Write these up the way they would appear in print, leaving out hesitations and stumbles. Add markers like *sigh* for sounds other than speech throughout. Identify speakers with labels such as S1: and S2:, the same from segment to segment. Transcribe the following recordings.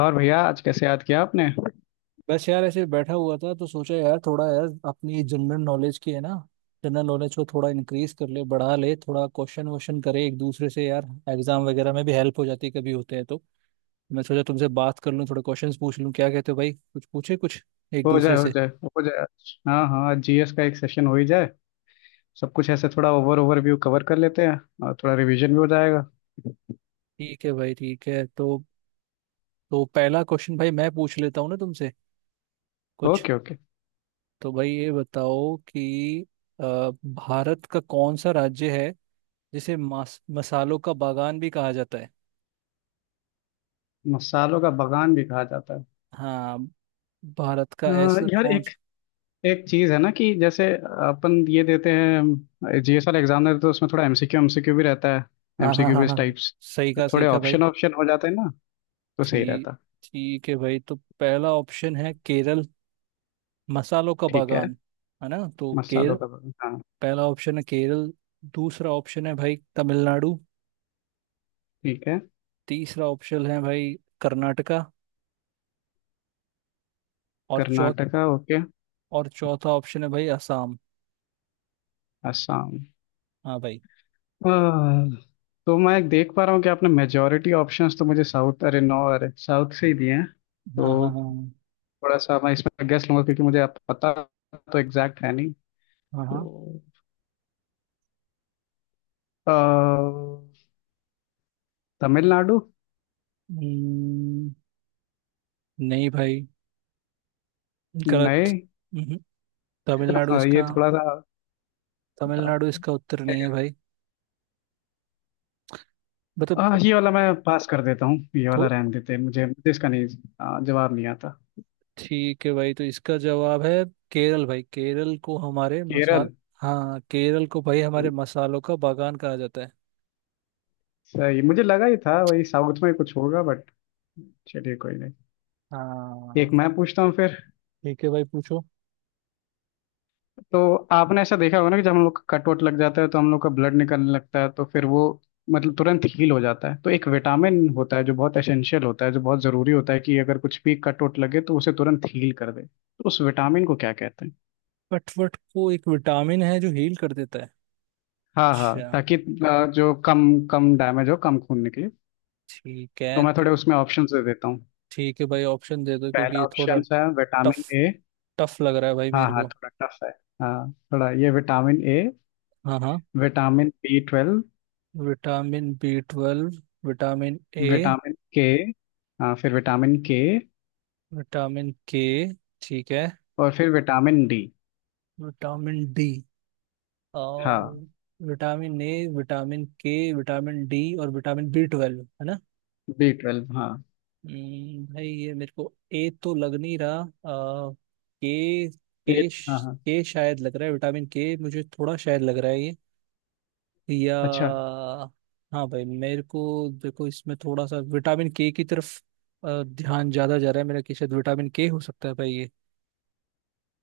S1: और भैया, आज कैसे याद किया आपने?
S2: बस यार ऐसे बैठा हुआ था तो सोचा यार थोड़ा यार अपनी जनरल नॉलेज की है ना। जनरल नॉलेज को थोड़ा इंक्रीज कर ले, बढ़ा ले, थोड़ा क्वेश्चन वोश्चन करे एक दूसरे से यार। एग्जाम वगैरह में भी हेल्प हो जाती है कभी होते हैं तो। मैं सोचा तुमसे बात कर लूँ, थोड़े क्वेश्चंस पूछ लूँ। क्या कहते हो भाई? कुछ पूछे कुछ एक
S1: हो जाए
S2: दूसरे
S1: हो
S2: से।
S1: जाए हो जाए आज। हाँ हाँ, आज जीएस का एक सेशन हो ही जाए। सब कुछ ऐसे थोड़ा ओवरव्यू कवर कर लेते हैं। और थोड़ा रिवीजन भी हो जाएगा।
S2: ठीक है भाई, ठीक है। तो पहला क्वेश्चन भाई मैं पूछ लेता हूँ ना तुमसे कुछ।
S1: Okay okay.
S2: तो भाई ये बताओ कि अ, भारत का कौन सा राज्य है जिसे मास मसालों का बागान भी कहा जाता है?
S1: मसालों का बगान भी कहा जाता है।
S2: हाँ, भारत का ऐसा
S1: यार,
S2: कौन
S1: एक
S2: सा।
S1: एक चीज है ना कि जैसे अपन ये देते हैं, जीएस वाला एग्जाम देते हैं, तो उसमें थोड़ा एमसीक्यू एमसीक्यू भी रहता है।
S2: हाँ हाँ
S1: एमसीक्यू
S2: हाँ
S1: बेस्ड
S2: हाँ।
S1: टाइप्स।
S2: सही कहा, सही
S1: थोड़े
S2: कहा भाई।
S1: ऑप्शन ऑप्शन हो जाते हैं ना, तो सही
S2: ठीक
S1: रहता।
S2: ठीक है भाई। तो पहला ऑप्शन है केरल, मसालों का
S1: ठीक है।
S2: बागान, है ना तो केरल।
S1: मसालों का बगान, हाँ।
S2: पहला ऑप्शन है केरल। दूसरा ऑप्शन है भाई तमिलनाडु।
S1: ठीक है।
S2: तीसरा ऑप्शन है भाई कर्नाटका। और चौथ
S1: कर्नाटका, ओके।
S2: और चौथा ऑप्शन है भाई असम।
S1: असम।
S2: हाँ भाई।
S1: हाँ, तो मैं देख पा रहा हूँ कि आपने मेजोरिटी ऑप्शंस तो मुझे साउथ, अरे नो, अरे साउथ से ही दिए हैं,
S2: हाँ हाँ
S1: तो
S2: हाँ
S1: थोड़ा सा मैं इसमें गेस लूंगा क्योंकि मुझे आप पता, तो एग्जैक्ट है नहीं।
S2: हाँ हाँ।
S1: तो अ, तमिलनाडु।
S2: हम्म, नहीं भाई, गलत।
S1: नहीं।
S2: हम्म, तमिलनाडु
S1: हाँ, ये
S2: इसका।
S1: थोड़ा सा अ,
S2: तमिलनाडु
S1: क्या
S2: इसका उत्तर नहीं है
S1: कहते-
S2: भाई, मतलब।
S1: ये वाला मैं पास कर देता हूँ, ये
S2: तो
S1: वाला रहने देते हैं, मुझे मुझे इसका नहीं जवाब नहीं आता।
S2: ठीक है भाई तो इसका जवाब है केरल भाई। केरल को हमारे मसाल
S1: केरल।
S2: हाँ, केरल को भाई हमारे
S1: हम्म।
S2: मसालों का बागान कहा जाता है।
S1: सही, मुझे लगा ही था वही साउथ में कुछ होगा, बट चलिए कोई नहीं। एक
S2: हाँ,
S1: मैं पूछता हूँ फिर।
S2: ठीक है भाई पूछो।
S1: तो आपने ऐसा देखा होगा ना कि जब हम लोग का कट वट लग जाता है तो हम लोग का ब्लड निकलने लगता है, तो फिर वो मतलब तुरंत हील हो जाता है, तो एक विटामिन होता है जो बहुत एसेंशियल होता है, जो बहुत जरूरी होता है कि अगर कुछ भी कट वट लगे तो उसे तुरंत हील कर दे, तो उस विटामिन को क्या कहते हैं?
S2: कटवट को एक विटामिन है जो हील कर देता है।
S1: हाँ हाँ,
S2: अच्छा।
S1: ताकि जो कम कम डैमेज हो, कम खून निकले।
S2: ठीक
S1: तो
S2: है
S1: मैं थोड़े
S2: तो।
S1: उसमें ऑप्शन दे देता हूँ।
S2: ठीक है भाई ऑप्शन दे दो, क्योंकि
S1: पहला
S2: ये थोड़ा
S1: ऑप्शन है
S2: टफ
S1: विटामिन ए।
S2: टफ लग रहा है भाई
S1: हाँ
S2: मेरे
S1: हाँ,
S2: को।
S1: थोड़ा टफ है। हाँ, थोड़ा ये विटामिन ए,
S2: हाँ हाँ।
S1: Vitamin B twelve,
S2: vitamin B twelve. Vitamin A,
S1: vitamin K. हाँ, फिर विटामिन के।
S2: विटामिन के, ठीक है,
S1: और फिर विटामिन डी।
S2: Vitamin D.
S1: हाँ।
S2: और vitamin A, vitamin K, vitamin D और विटामिन बी ट्वेल्व है ना।
S1: बी ट्वेल्व, हाँ।
S2: भाई ये मेरे को ए तो लग नहीं रहा। आ, के
S1: ये।
S2: के
S1: हाँ
S2: श-
S1: हाँ।
S2: के शायद लग रहा है, विटामिन के मुझे थोड़ा शायद लग रहा है ये। या
S1: अच्छा।
S2: हाँ भाई मेरे को, देखो इसमें थोड़ा सा विटामिन के की तरफ ध्यान ज्यादा जा रहा है मेरा कि शायद विटामिन के हो सकता है भाई ये।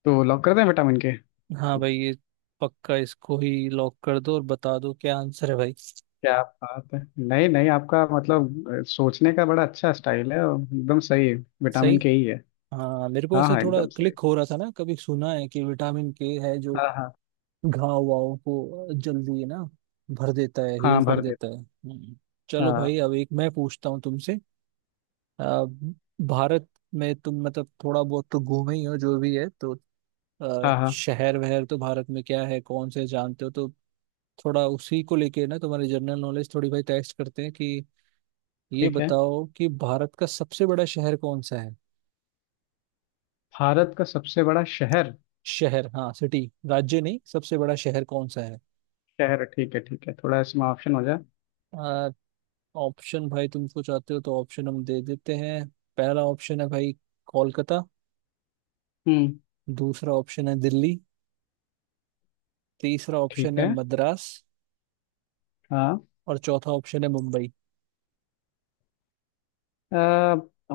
S1: तो लॉक कर दें विटामिन के?
S2: हाँ भाई ये, पक्का इसको ही लॉक कर दो और बता दो क्या आंसर है भाई।
S1: क्या बात है! नहीं नहीं, आपका मतलब सोचने का बड़ा अच्छा स्टाइल है और एकदम सही है।
S2: सही।
S1: विटामिन के ही है।
S2: हाँ मेरे को
S1: हाँ
S2: ऐसे
S1: हाँ,
S2: थोड़ा
S1: एकदम सही।
S2: क्लिक हो रहा था ना, कभी सुना है कि विटामिन के है जो
S1: हाँ हाँ।
S2: घाव वाव को जल्दी ना भर देता है,
S1: हाँ,
S2: हील कर
S1: भर
S2: देता
S1: देता।
S2: है। हम्म। चलो
S1: हाँ
S2: भाई अब एक मैं पूछता हूँ तुमसे। अ, भारत में तुम मतलब थोड़ा बहुत तो घूमे ही हो जो भी है तो
S1: हाँ। हाँ,
S2: शहर वहर तो भारत में क्या है कौन से जानते हो तो थोड़ा उसी को लेके ना तुम्हारी जनरल नॉलेज थोड़ी भाई टेस्ट करते हैं कि ये
S1: ठीक है।
S2: बताओ कि भारत का सबसे बड़ा शहर कौन सा है?
S1: भारत का सबसे बड़ा शहर।
S2: शहर हाँ, सिटी, राज्य नहीं, सबसे बड़ा शहर कौन सा है?
S1: शहर, ठीक है ठीक है, थोड़ा इसमें ऑप्शन हो जाए।
S2: ऑप्शन भाई तुमको चाहते हो तो ऑप्शन हम दे देते हैं। पहला ऑप्शन है भाई कोलकाता।
S1: हम्म।
S2: दूसरा ऑप्शन है दिल्ली। तीसरा ऑप्शन
S1: ठीक
S2: है
S1: है।
S2: मद्रास।
S1: हाँ।
S2: और चौथा ऑप्शन है मुंबई।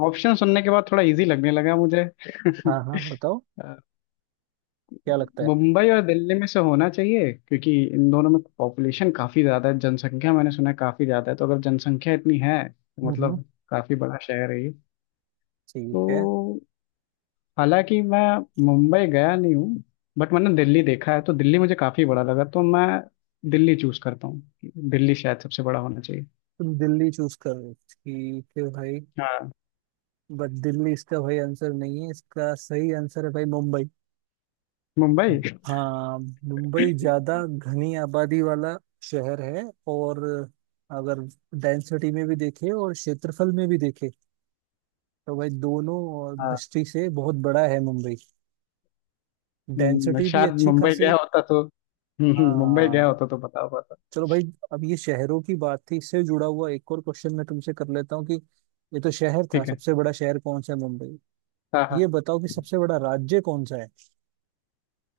S1: ऑप्शन सुनने के बाद थोड़ा इजी लगने लगा मुझे।
S2: हाँ हाँ
S1: *laughs*
S2: बताओ क्या लगता है।
S1: मुंबई और दिल्ली में से होना चाहिए क्योंकि इन दोनों में पॉपुलेशन काफी ज्यादा है, जनसंख्या मैंने सुना है काफी ज्यादा है, तो अगर जनसंख्या इतनी है तो
S2: हम्म हम्म,
S1: मतलब काफी बड़ा शहर है ये।
S2: ठीक है।
S1: तो हालांकि मैं मुंबई गया नहीं हूँ, बट मैंने दिल्ली देखा है तो दिल्ली मुझे काफी बड़ा लगा, तो मैं दिल्ली चूज करता हूँ। दिल्ली शायद सबसे बड़ा होना चाहिए।
S2: तुम दिल्ली चूज कर रहे हो। ठीक है भाई।
S1: हाँ।
S2: बट दिल्ली इसका भाई आंसर नहीं है, इसका सही आंसर है भाई मुंबई।
S1: मुंबई।
S2: हम्म। हाँ। मुंबई ज्यादा घनी आबादी वाला शहर है। और अगर डेंसिटी में भी देखे और क्षेत्रफल में भी देखे तो भाई दोनों
S1: हाँ।
S2: दृष्टि से बहुत बड़ा है मुंबई। डेंसिटी भी
S1: शायद
S2: अच्छी
S1: मुंबई
S2: खासी है।
S1: गया होता तो मुंबई गया
S2: हाँ।
S1: होता तो बता पाता।
S2: चलो भाई अब ये शहरों की बात थी, इससे जुड़ा हुआ एक और क्वेश्चन मैं तुमसे कर लेता हूँ कि ये तो शहर था,
S1: ठीक है।
S2: सबसे बड़ा शहर कौन सा है, मुंबई।
S1: हाँ
S2: ये
S1: हाँ।
S2: बताओ कि सबसे बड़ा राज्य कौन सा है?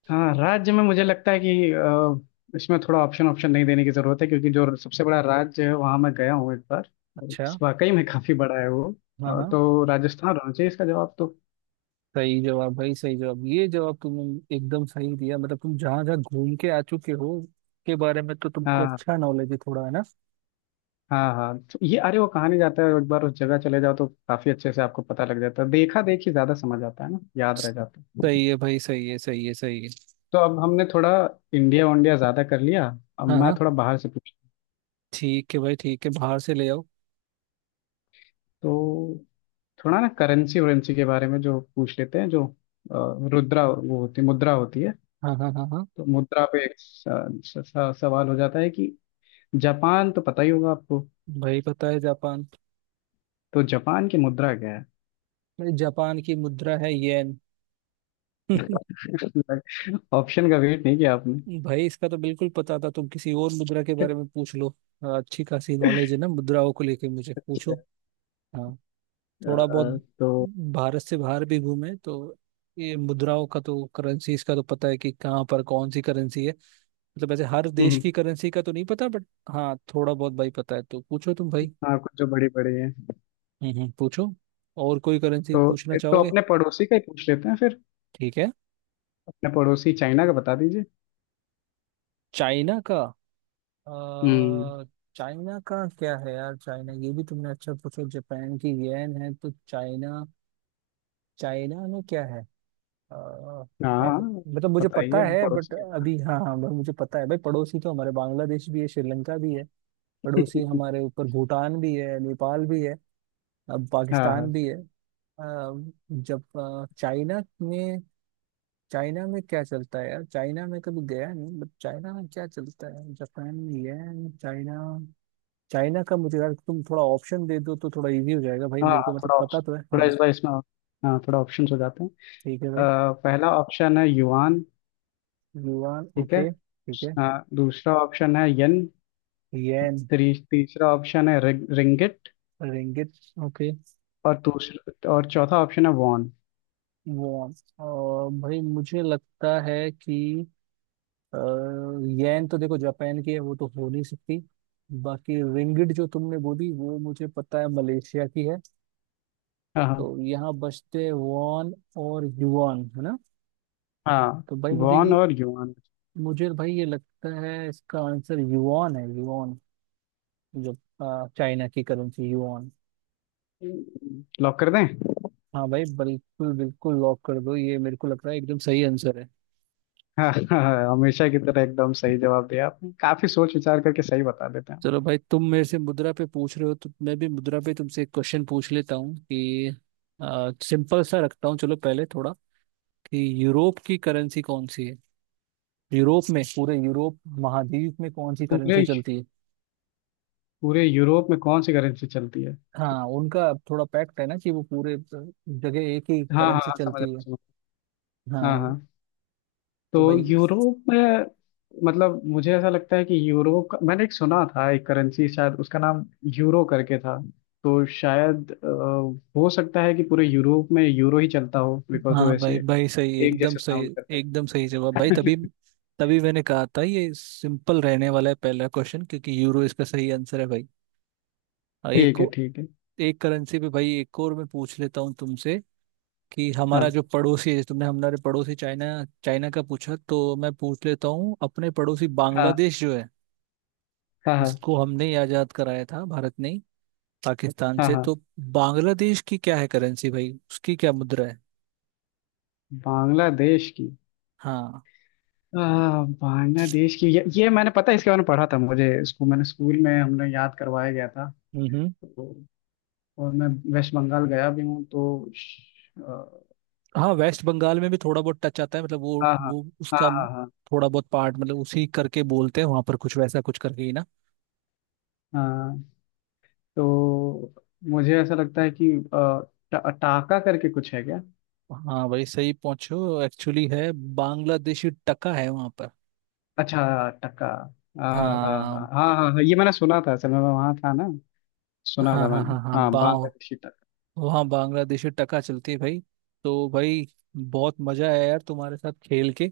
S1: हाँ, राज्य में मुझे लगता है कि इसमें थोड़ा ऑप्शन ऑप्शन नहीं देने की जरूरत है क्योंकि जो सबसे बड़ा राज्य है वहाँ मैं गया हूँ एक बार, और
S2: अच्छा।
S1: वाकई में काफी बड़ा है वो।
S2: हाँ हाँ।
S1: तो राजस्थान होना चाहिए इसका जवाब। तो
S2: सही जवाब भाई, सही जवाब। ये जवाब तुमने एकदम सही दिया। मतलब तुम जहाँ जहाँ घूम के आ चुके हो के बारे में तो तुमको
S1: हाँ
S2: अच्छा नॉलेज है थोड़ा, है ना।
S1: हाँ हाँ, तो ये अरे वो कहानी जाता है, एक बार उस जगह चले जाओ तो काफी अच्छे से आपको पता लग जाता है, देखा देखी ज्यादा समझ आता है ना, याद रह जाता है।
S2: सही है भाई, सही है, सही है, सही है।
S1: तो अब हमने थोड़ा इंडिया वंडिया ज्यादा कर लिया, अब
S2: हाँ
S1: मैं
S2: हाँ
S1: थोड़ा बाहर से पूछ।
S2: ठीक है भाई, ठीक है बाहर से ले आओ।
S1: तो थोड़ा ना करेंसी वरेंसी के बारे में जो पूछ लेते हैं, जो रुद्रा वो होती मुद्रा होती है।
S2: हाँ हाँ हाँ हाँ।
S1: तो मुद्रा पे एक सवाल हो जाता है कि जापान तो पता ही होगा आपको।
S2: भाई पता है जापान।
S1: तो जापान की मुद्रा क्या है?
S2: भाई जापान की मुद्रा है येन। *laughs*
S1: *laughs* ऑप्शन का वेट नहीं किया आपने?
S2: भाई इसका तो बिल्कुल पता था, तुम किसी और मुद्रा के बारे
S1: *laughs*
S2: में पूछ लो। हाँ, अच्छी खासी नॉलेज है ना मुद्राओं को लेके, मुझे
S1: अच्छा।
S2: पूछो। हाँ थोड़ा बहुत,
S1: तो
S2: भारत से बाहर भी घूमे तो ये मुद्राओं का तो, करेंसीज का तो पता है कि कहाँ पर कौन सी करेंसी है। मतलब ऐसे हर देश
S1: हम्म।
S2: की करेंसी का तो नहीं पता बट हाँ थोड़ा बहुत भाई पता है, तो पूछो तुम भाई।
S1: हाँ, कुछ जो बड़ी बड़ी है
S2: पूछो, और कोई करेंसी
S1: तो
S2: पूछना
S1: तो
S2: चाहोगे।
S1: अपने पड़ोसी का ही पूछ लेते हैं फिर।
S2: ठीक है।
S1: अपने पड़ोसी चाइना का बता दीजिए।
S2: चाइना का,
S1: हम्म।
S2: अ, चाइना का क्या है यार? चाइना ये भी तुमने अच्छा पूछा, जापान की येन है तो चाइना, चाइना में क्या है? अ, है-
S1: हाँ,
S2: मतलब मुझे
S1: पता ही
S2: पता
S1: है,
S2: है बट
S1: पड़ोसी है।
S2: अभी, हाँ हाँ भाई मुझे पता है भाई। पड़ोसी तो हमारे बांग्लादेश भी है, श्रीलंका भी है, पड़ोसी
S1: *laughs*
S2: हमारे ऊपर भूटान भी है, नेपाल भी है, अब
S1: हाँ
S2: पाकिस्तान
S1: हाँ
S2: भी है। अ, जब चाइना में, चाइना में क्या चलता है यार? चाइना में कभी गया नहीं बट चाइना में क्या चलता है? जापान में येन, चाइना, चाइना का मुझे यार तुम थोड़ा ऑप्शन दे दो तो थोड़ा इजी हो जाएगा भाई
S1: हाँ
S2: मेरे को,
S1: हाँ,
S2: मतलब
S1: थोड़ा
S2: पता
S1: ऑप्शन,
S2: तो है।
S1: थोड़ा
S2: हाँ
S1: इस बार इसमें, हाँ, थोड़ा ऑप्शन हो जाते हैं।
S2: ठीक है भाई।
S1: अ, पहला ऑप्शन है युआन।
S2: युआन,
S1: ठीक है।
S2: ओके ठीक है।
S1: हाँ, दूसरा ऑप्शन है यन।
S2: येन।
S1: तीसरा ऑप्शन है रिंगिट।
S2: Ringgit, okay.
S1: और चौथा ऑप्शन है वॉन।
S2: वॉन। और भाई मुझे लगता है कि येन तो देखो जापान की है, वो तो हो नहीं सकती। बाकी रिंगिट जो तुमने बोली वो मुझे पता है मलेशिया की है। तो
S1: हाँ
S2: यहाँ बचते हैं वॉन और युआन है ना।
S1: हाँ।
S2: तो भाई
S1: वॉन और युआन।
S2: मुझे भाई ये लगता है इसका आंसर युआन है, युआन जो चाइना की करेंसी, युआन।
S1: लॉक कर दें? *laughs*
S2: हाँ भाई बिल्कुल बिल्कुल लॉक कर दो, ये मेरे को लग रहा है एकदम सही आंसर है।
S1: हाँ हाँ, हमेशा की तरह एकदम सही जवाब दिया आपने, काफी सोच विचार करके सही बता देते हैं।
S2: चलो भाई तुम मेरे से मुद्रा पे पूछ रहे हो तो मैं भी मुद्रा पे तुमसे एक क्वेश्चन पूछ लेता हूँ कि सिंपल सा रखता हूँ चलो पहले थोड़ा, कि यूरोप की करेंसी कौन सी है? यूरोप में, पूरे यूरोप महाद्वीप में कौन सी करेंसी
S1: पूरे
S2: चलती है?
S1: पूरे यूरोप में कौन सी करेंसी चलती है?
S2: हाँ उनका थोड़ा पैक्ट है ना कि वो पूरे जगह एक ही
S1: हाँ हाँ
S2: करेंसी
S1: हाँ, समझ रहा
S2: चलती
S1: हूँ,
S2: है।
S1: समझ रहा हूँ। हाँ
S2: हाँ।
S1: हाँ।
S2: तो
S1: तो
S2: भाई
S1: यूरोप में मतलब मुझे ऐसा लगता है कि यूरो का मैंने एक सुना था, एक करेंसी शायद उसका नाम यूरो करके था। तो शायद हो सकता है कि पूरे यूरोप में यूरो ही चलता हो बिकॉज वो
S2: हाँ भाई
S1: ऐसे
S2: भाई सही,
S1: एक
S2: एकदम
S1: जैसे
S2: सही,
S1: साउंड करता
S2: एकदम सही जवाब भाई।
S1: है।
S2: तभी
S1: *laughs*
S2: तभी मैंने कहा था ये सिंपल रहने वाला है पहला क्वेश्चन, क्योंकि यूरो इसका सही आंसर है भाई। और एक
S1: ठीक है
S2: को
S1: ठीक है।
S2: एक करेंसी पे भाई एक और मैं पूछ लेता हूँ तुमसे कि हमारा
S1: हाँ
S2: जो पड़ोसी है, तुमने हमारे पड़ोसी चाइना, चाइना का पूछा तो मैं पूछ लेता हूँ अपने पड़ोसी
S1: हाँ
S2: बांग्लादेश जो है,
S1: हाँ हाँ
S2: इसको हमने ही आजाद कराया था भारत ने पाकिस्तान
S1: हाँ।
S2: से
S1: हाँ।
S2: तो। बांग्लादेश की क्या है करेंसी भाई, उसकी क्या मुद्रा है?
S1: बांग्लादेश की
S2: हाँ
S1: आ, बांग्लादेश की ये मैंने पता है, इसके बारे में पढ़ा था, मुझे स्कूल, मैंने स्कूल में हमने याद करवाया गया था। तो, और मैं वेस्ट बंगाल गया भी हूँ तो
S2: हाँ वेस्ट बंगाल में भी थोड़ा बहुत टच आता है, मतलब वो
S1: हाँ हाँ
S2: वो उसका
S1: हाँ हाँ
S2: थोड़ा बहुत पार्ट, मतलब उसी करके बोलते हैं वहां पर कुछ वैसा कुछ करके ही ना।
S1: हाँ हाँ। तो मुझे ऐसा लगता है कि टाका करके कुछ है क्या?
S2: हाँ भाई सही पहुंचो, एक्चुअली है, बांग्लादेशी टका है वहां पर।
S1: अच्छा, टका। हाँ। हाँ हाँ
S2: हाँ
S1: हाँ हाँ हाँ, ये मैंने सुना था, असल में मैं वहाँ था ना, सुना
S2: हाँ
S1: था
S2: हाँ
S1: मैंने,
S2: हाँ हाँ।
S1: हाँ,
S2: बा
S1: बांग्लादेशी टका।
S2: वहाँ बांग्लादेशी टका चलती है भाई। तो भाई बहुत मजा आया यार तुम्हारे साथ खेल के।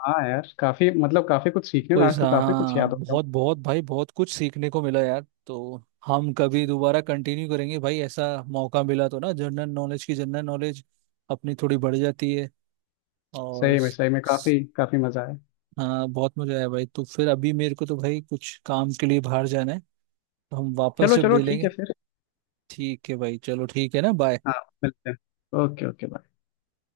S1: हाँ, यार, काफी मतलब काफी कुछ सीखने में,
S2: क्विज
S1: आज तो काफी कुछ
S2: हाँ,
S1: याद हो गया।
S2: बहुत बहुत भाई बहुत कुछ सीखने को मिला यार। तो हम कभी दोबारा कंटिन्यू करेंगे भाई ऐसा मौका मिला तो ना, जनरल नॉलेज की, जनरल नॉलेज अपनी थोड़ी बढ़ जाती है। और स-
S1: सही में
S2: स-
S1: काफी काफी मजा आया।
S2: हाँ बहुत मजा आया भाई। तो फिर अभी मेरे को तो भाई कुछ काम के लिए बाहर जाना है, तो हम वापस
S1: चलो
S2: जब
S1: चलो, ठीक
S2: मिलेंगे।
S1: है फिर।
S2: ठीक है भाई चलो ठीक है ना, बाय।
S1: हाँ, मिलते हैं। Okay okay, bye.